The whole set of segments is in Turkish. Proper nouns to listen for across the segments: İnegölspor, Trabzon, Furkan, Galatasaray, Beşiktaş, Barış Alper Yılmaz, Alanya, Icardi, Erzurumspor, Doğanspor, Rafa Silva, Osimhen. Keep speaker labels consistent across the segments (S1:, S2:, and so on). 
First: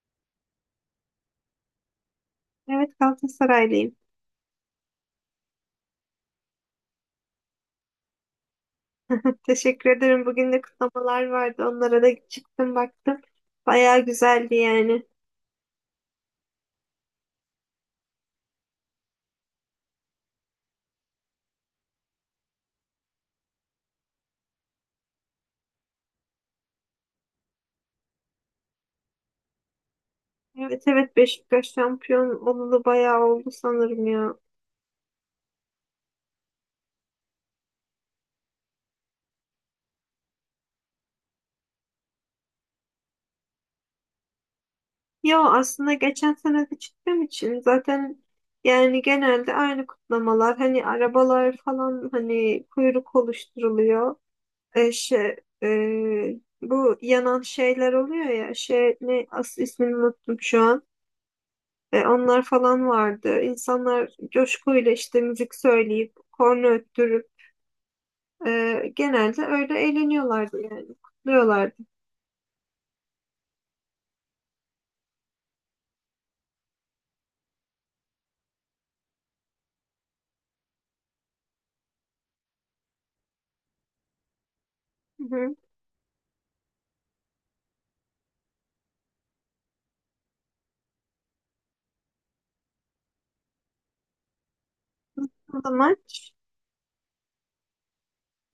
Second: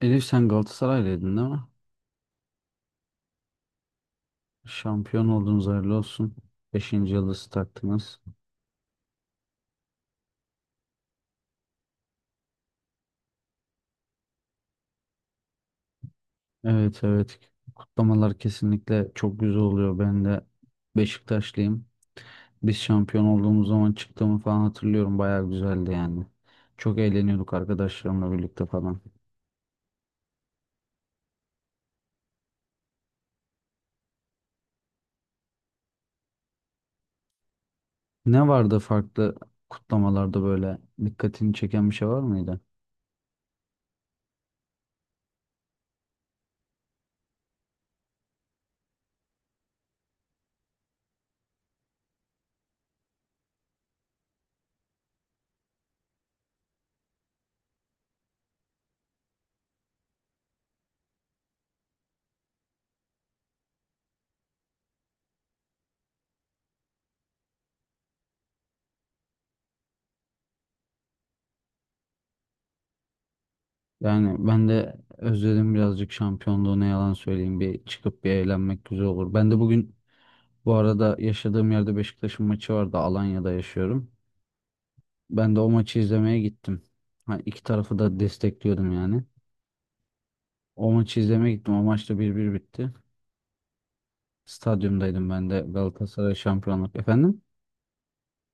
S1: Elif sen Galatasaraylıydın değil mi?
S2: Evet Galatasaraylıyım.
S1: Şampiyon oldunuz hayırlı olsun. Beşinci yıldızı taktınız.
S2: Teşekkür ederim. Bugün de kutlamalar vardı. Onlara da çıktım baktım. Bayağı güzeldi yani.
S1: Evet evet, kutlamalar kesinlikle çok güzel oluyor. Ben de Beşiktaşlıyım. Biz şampiyon olduğumuz zaman çıktığımı falan hatırlıyorum. Bayağı güzeldi yani. Çok eğleniyorduk arkadaşlarımla birlikte falan.
S2: Evet, evet, Beşiktaş şampiyon olalı bayağı oldu sanırım ya.
S1: Ne vardı farklı kutlamalarda böyle dikkatini çeken bir şey var mıydı?
S2: Yo aslında geçen sene de çıktığım için zaten yani genelde aynı kutlamalar. Hani arabalar falan hani kuyruk oluşturuluyor. Şey, bu yanan şeyler oluyor ya şey ne, asıl ismini unuttum şu an. Onlar falan vardı. İnsanlar coşkuyla işte müzik söyleyip, korna öttürüp genelde öyle eğleniyorlardı yani. Kutluyorlardı.
S1: Yani ben de özledim birazcık şampiyonluğu, ne yalan söyleyeyim, bir çıkıp bir eğlenmek güzel olur. Ben de bugün Bu arada yaşadığım yerde Beşiktaş'ın maçı vardı. Alanya'da yaşıyorum.
S2: Hı
S1: Ben
S2: hı.
S1: de o maçı izlemeye gittim. Ha, iki tarafı da destekliyordum yani. O maçı izlemeye gittim. O maçta 1-1 bitti. Stadyumdaydım ben de
S2: Nasıldı maç?
S1: Galatasaray şampiyonluk. Efendim?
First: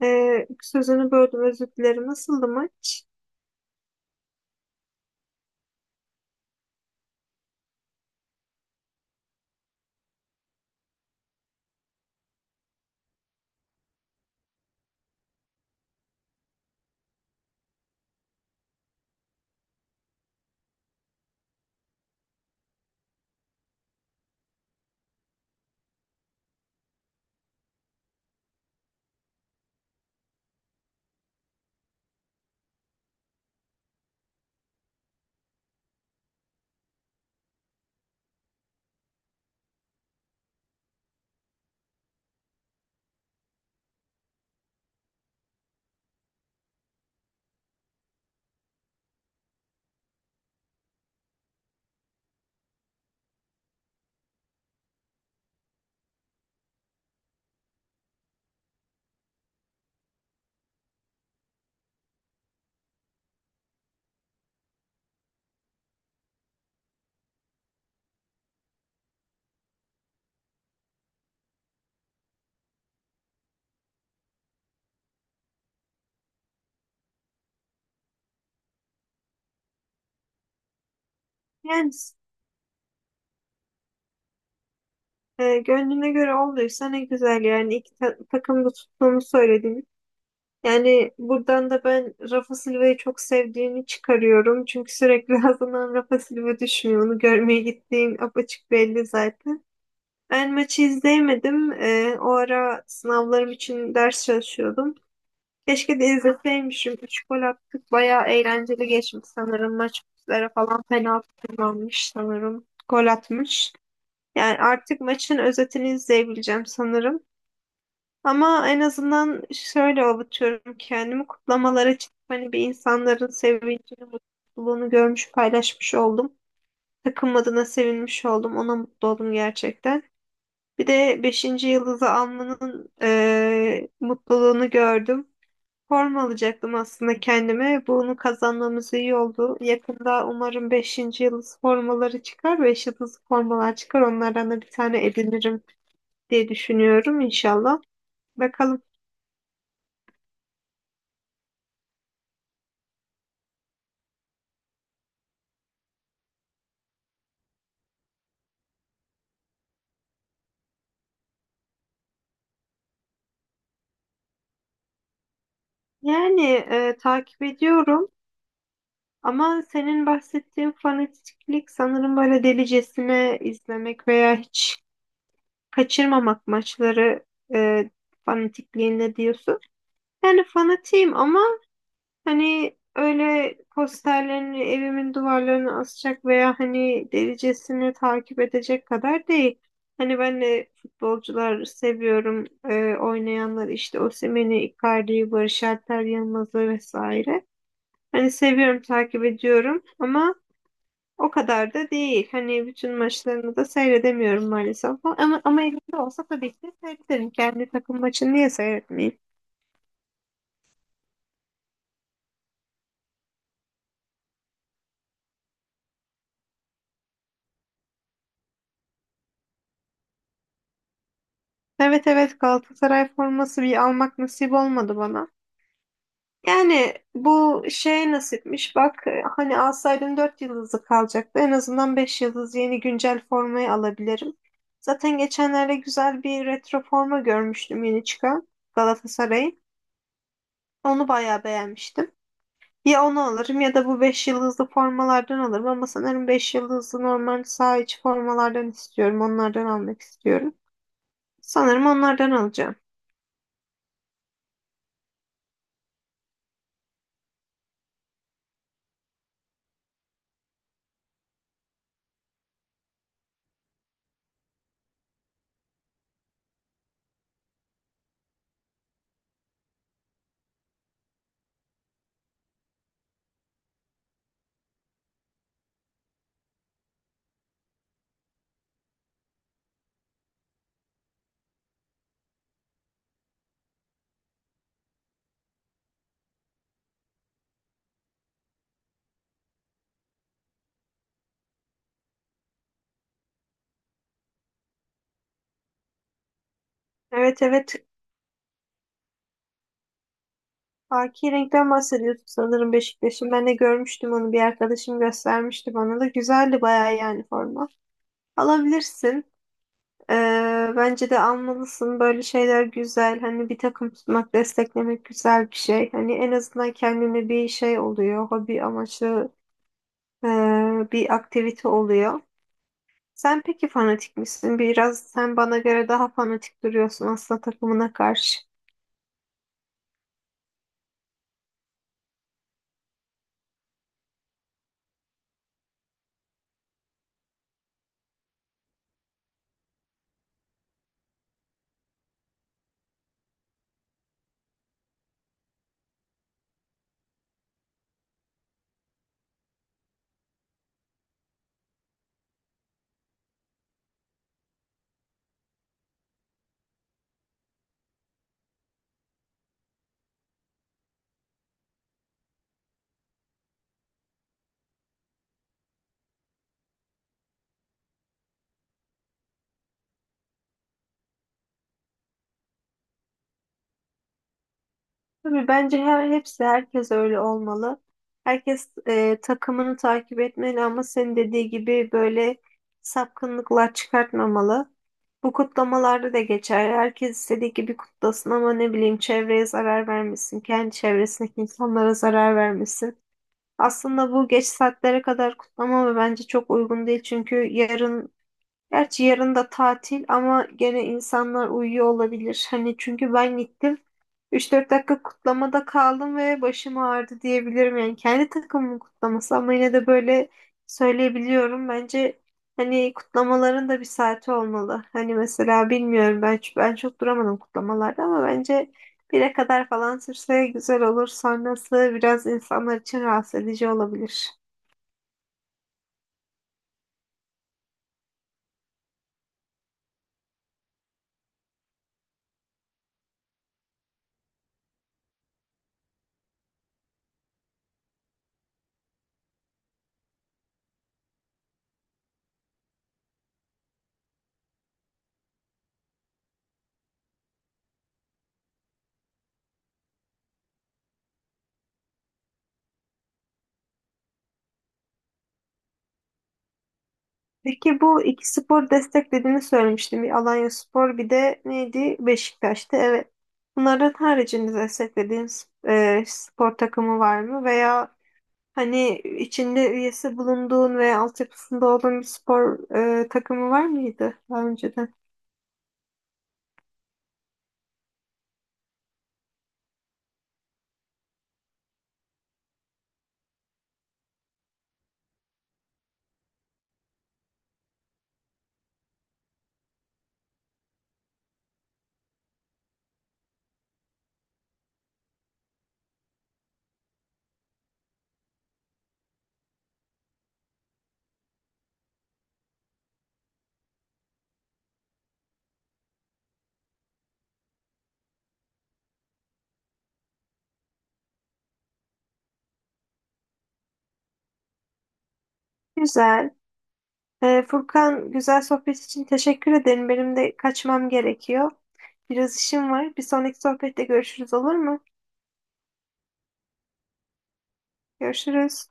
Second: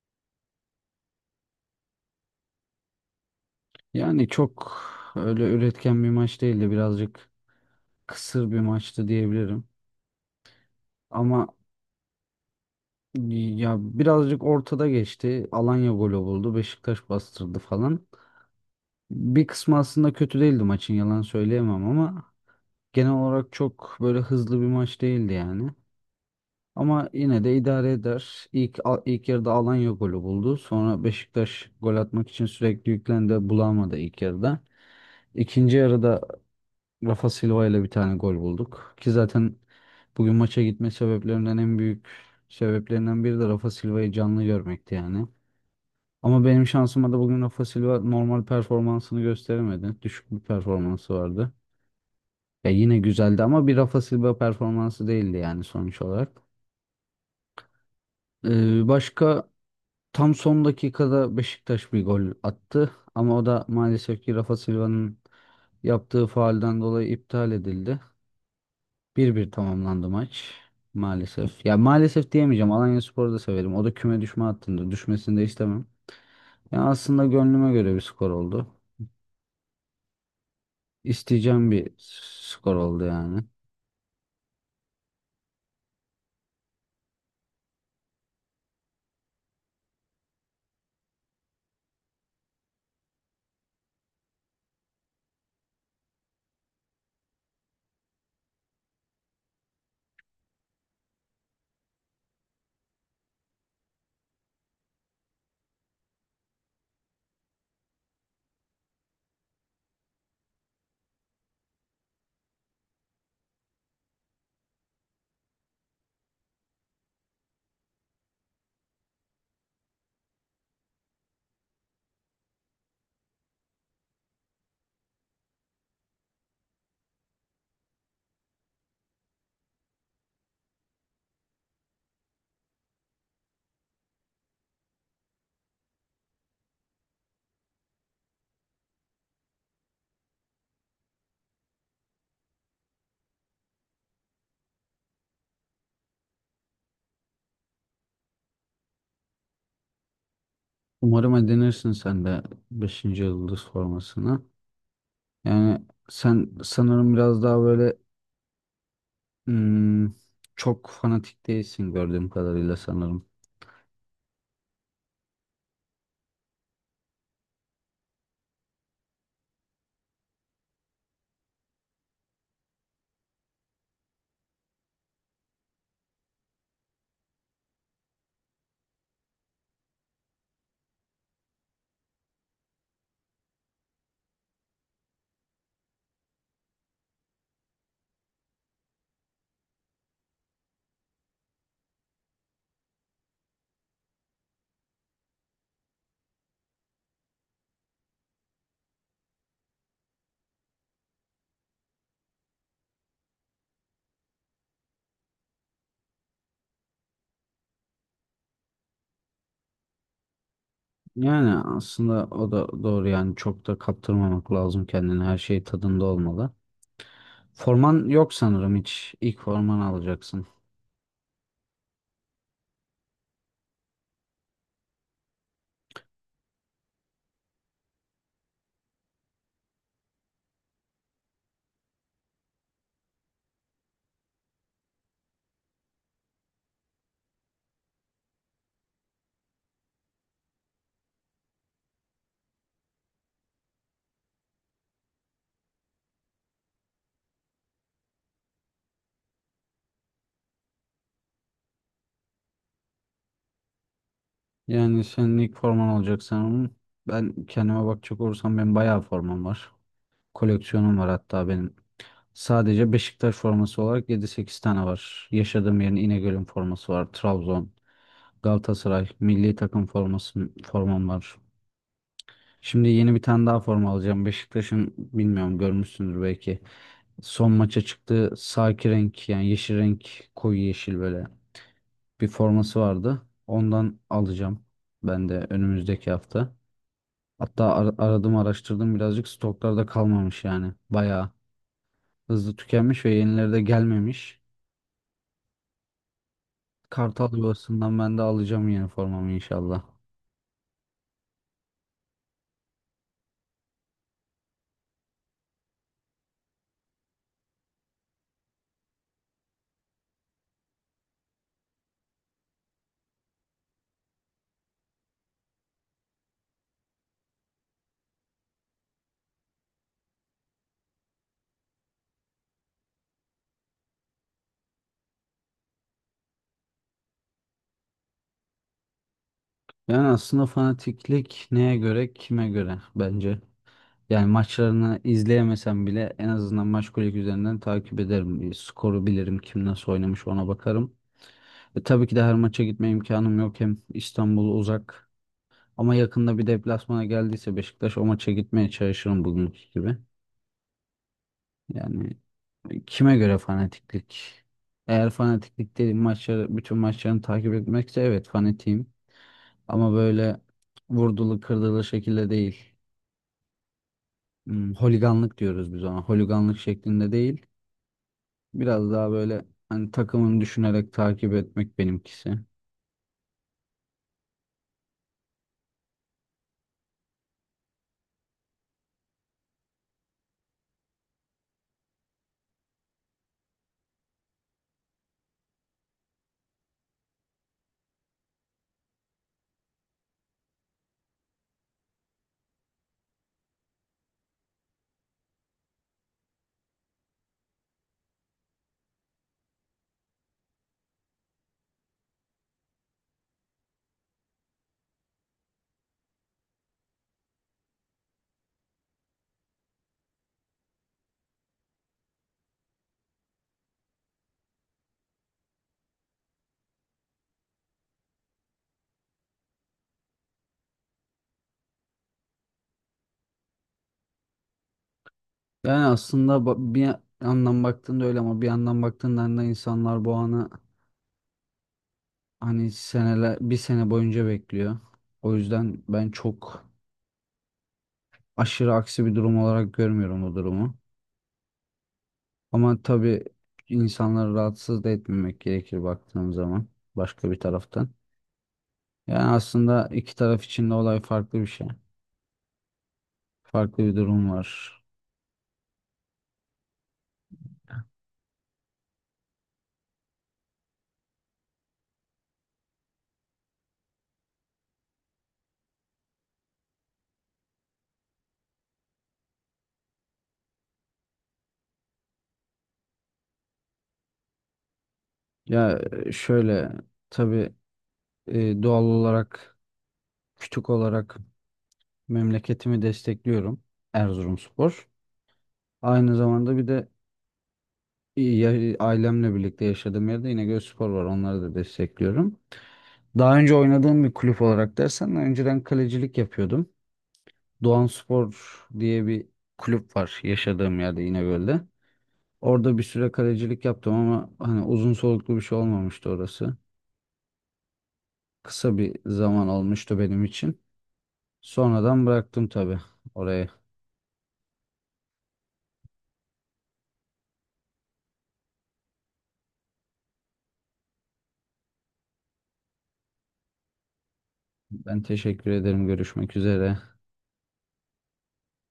S2: Sözünü böldüm, özür dilerim. Nasıldı maç?
S1: Yani çok öyle üretken bir maç değildi. Birazcık kısır bir maçtı diyebilirim. Ama ya birazcık ortada geçti. Alanya golü buldu. Beşiktaş bastırdı falan. Bir kısmı aslında kötü değildi maçın, yalan söyleyemem, ama genel olarak çok böyle hızlı bir maç değildi yani. Ama yine de idare eder. İlk yarıda Alanya golü buldu. Sonra Beşiktaş gol atmak için sürekli yüklendi. Bulamadı ilk yarıda. İkinci yarıda Rafa Silva ile bir tane gol bulduk. Ki zaten bugün maça gitme sebeplerinden en büyük sebeplerinden biri de Rafa Silva'yı canlı görmekti yani. Ama benim şansıma da bugün Rafa Silva normal performansını gösteremedi. Düşük bir performansı vardı. Ya yine güzeldi ama bir Rafa Silva performansı değildi yani sonuç olarak. Başka tam son dakikada Beşiktaş bir gol attı, ama o da maalesef ki Rafa Silva'nın yaptığı faalden dolayı iptal edildi. 1-1 tamamlandı maç maalesef. Ya maalesef diyemeyeceğim. Alanyaspor'u da severim. O da küme düşme hattında. Düşmesini de istemem. Ya aslında gönlüme göre bir skor oldu. İsteyeceğim
S2: Yani
S1: bir skor oldu yani.
S2: gönlüne göre olduysa ne güzel yani. İki takım da tuttuğumu söyledim. Yani buradan da ben Rafa Silva'yı çok sevdiğini çıkarıyorum. Çünkü sürekli ağzından Rafa Silva düşmüyor. Onu görmeye gittiğin apaçık belli zaten. Ben maçı izleyemedim. O ara sınavlarım için ders çalışıyordum. Keşke de izleseymişim. Üç gol attık. Bayağı eğlenceli geçmiş sanırım. Maç üzere falan penaltı kullanmış sanırım. Gol atmış. Yani artık maçın özetini izleyebileceğim sanırım. Ama en azından şöyle avutuyorum kendimi. Kutlamalara çıkıp hani bir insanların sevincini, mutluluğunu görmüş, paylaşmış oldum. Takım adına sevinmiş oldum. Ona mutlu oldum gerçekten. Bir de beşinci yıldızı almanın mutluluğunu gördüm. Forma alacaktım aslında kendime. Bunu kazanmamız iyi oldu. Yakında umarım beşinci yıldız formaları çıkar. Beş yıldız formalar çıkar. Onlardan da bir tane edinirim diye düşünüyorum inşallah. Bakalım.
S1: Umarım edinirsin sen de beşinci yıldız formasını. Yani sen sanırım biraz daha böyle hmm, çok fanatik değilsin gördüğüm kadarıyla sanırım.
S2: Yani takip ediyorum. Ama senin bahsettiğin fanatiklik sanırım böyle delicesine izlemek veya hiç kaçırmamak maçları eee fanatikliğinde diyorsun. Yani fanatiyim ama hani öyle posterlerini evimin duvarlarına asacak veya hani derecesini takip edecek kadar değil. Hani ben de futbolcular seviyorum. Oynayanlar işte Osimhen'i, Icardi'yi, Barış Alper Yılmaz'ı vesaire. Hani seviyorum, takip ediyorum ama o kadar da değil. Hani bütün maçlarını da seyredemiyorum maalesef. Ama elimde olsa tabii ki seyrederim. Kendi takım maçını niye seyretmeyeyim?
S1: Yani aslında o da doğru yani, çok da kaptırmamak lazım kendini, her şey tadında olmalı. Forman yok sanırım, hiç ilk forman alacaksın.
S2: Evet, evet, Galatasaray forması bir almak nasip olmadı bana. Yani bu şey nasipmiş bak, hani alsaydın 4 yıldızlı kalacaktı. En azından 5 yıldız yeni güncel formayı alabilirim. Zaten geçenlerde güzel bir retro forma görmüştüm yeni çıkan Galatasaray'ın. Onu bayağı beğenmiştim. Ya onu alırım ya da bu 5 yıldızlı formalardan alırım ama sanırım 5 yıldızlı normal saha içi formalardan istiyorum. Onlardan almak istiyorum. Sanırım onlardan alacağım.
S1: Yani senin ilk forman olacak sanırım. Ben kendime bakacak olursam benim bayağı formam var. Koleksiyonum var hatta benim. Sadece Beşiktaş forması olarak yedi sekiz tane var. Yaşadığım yerin, İnegöl'ün forması var. Trabzon. Galatasaray milli takım formam var. Şimdi yeni bir tane daha forma alacağım. Beşiktaş'ın, bilmiyorum görmüşsündür belki. Son maça çıktığı saki renk, yani yeşil renk, koyu yeşil böyle bir forması vardı. Ondan alacağım ben de önümüzdeki hafta. Hatta aradım araştırdım birazcık, stoklarda kalmamış yani. Bayağı hızlı tükenmiş ve yenileri de gelmemiş. Kartal
S2: Evet, evet,
S1: yuvasından ben de alacağım yeni formamı inşallah.
S2: haki renkten bahsediyorsun sanırım Beşiktaş'ın. Ben de görmüştüm onu, bir arkadaşım göstermişti bana da. Güzeldi bayağı yani forma. Alabilirsin. Ee, Bence de almalısın. Böyle şeyler güzel. Hani bir takım tutmak, desteklemek güzel bir şey. Hani en azından kendine bir şey oluyor. Hobi amaçlı e, bir aktivite oluyor. Sen peki fanatik misin? Biraz sen bana göre daha fanatik duruyorsun aslında takımına karşı.
S1: Yani aslında fanatiklik neye göre, kime göre bence. Yani maçlarını izleyemesem bile en azından maç kulübü üzerinden takip ederim. Bir skoru bilirim, kim nasıl oynamış ona bakarım. Tabii ki de her maça gitme imkanım yok. Hem İstanbul uzak ama yakında bir deplasmana geldiyse Beşiktaş, o maça gitmeye çalışırım bugünkü gibi. Yani kime göre fanatiklik? Eğer fanatiklik dediğim maçları, bütün maçlarını takip etmekse, evet fanatiyim. Ama böyle vurdulu kırdılı şekilde değil. Holiganlık diyoruz biz ona. Holiganlık şeklinde değil. Biraz daha böyle hani takımını düşünerek takip etmek benimkisi.
S2: Tabii bence herkes öyle olmalı. Herkes takımını takip etmeli ama senin dediği gibi böyle sapkınlıklar çıkartmamalı. Bu kutlamalarda da geçer. Herkes istediği gibi kutlasın ama ne bileyim çevreye zarar vermesin. Kendi çevresindeki insanlara zarar vermesin. Aslında bu geç saatlere kadar kutlama ve bence çok uygun değil. Çünkü yarın... Gerçi yarın da tatil ama gene insanlar uyuyor olabilir. Hani çünkü ben gittim. 3-4 dakika kutlamada kaldım ve başım ağrıdı diyebilirim. Yani kendi takımımın kutlaması ama yine de böyle söyleyebiliyorum. Bence hani kutlamaların da bir saati olmalı. Hani mesela bilmiyorum ben, ben çok duramadım kutlamalarda ama bence 1'e kadar falan sürse güzel olur. Sonrası biraz insanlar için rahatsız edici olabilir.
S1: Yani aslında bir yandan baktığında öyle, ama bir yandan baktığında da insanlar bu anı, hani seneler, bir sene boyunca bekliyor. O yüzden ben çok aşırı aksi bir durum olarak görmüyorum o durumu. Ama tabii insanları rahatsız da etmemek gerekir baktığım zaman başka bir taraftan. Yani aslında iki taraf için de olay farklı bir şey. Farklı bir durum var.
S2: Peki bu iki spor desteklediğini söylemiştim. Bir Alanya spor bir de neydi? Beşiktaş'tı. Evet. Bunların haricinde desteklediğiniz spor takımı var mı? Veya hani içinde üyesi bulunduğun veya altyapısında olduğun bir spor takımı var mıydı daha önceden?
S1: Ya şöyle, tabii doğal olarak, küçük olarak memleketimi destekliyorum, Erzurumspor. Aynı zamanda bir de ailemle birlikte yaşadığım yerde İnegölspor var. Onları da destekliyorum. Daha önce oynadığım bir kulüp olarak dersen, önceden kalecilik yapıyordum. Doğanspor diye bir kulüp var yaşadığım yerde, İnegöl'de. Orada bir süre kalecilik yaptım ama hani uzun soluklu bir şey olmamıştı orası. Kısa bir zaman olmuştu benim için. Sonradan bıraktım tabii orayı.
S2: Güzel. Furkan, güzel sohbet için teşekkür ederim. Benim de kaçmam gerekiyor. Biraz işim var. Bir sonraki sohbette görüşürüz, olur mu?
S1: Ben teşekkür ederim. Görüşmek üzere.
S2: Görüşürüz.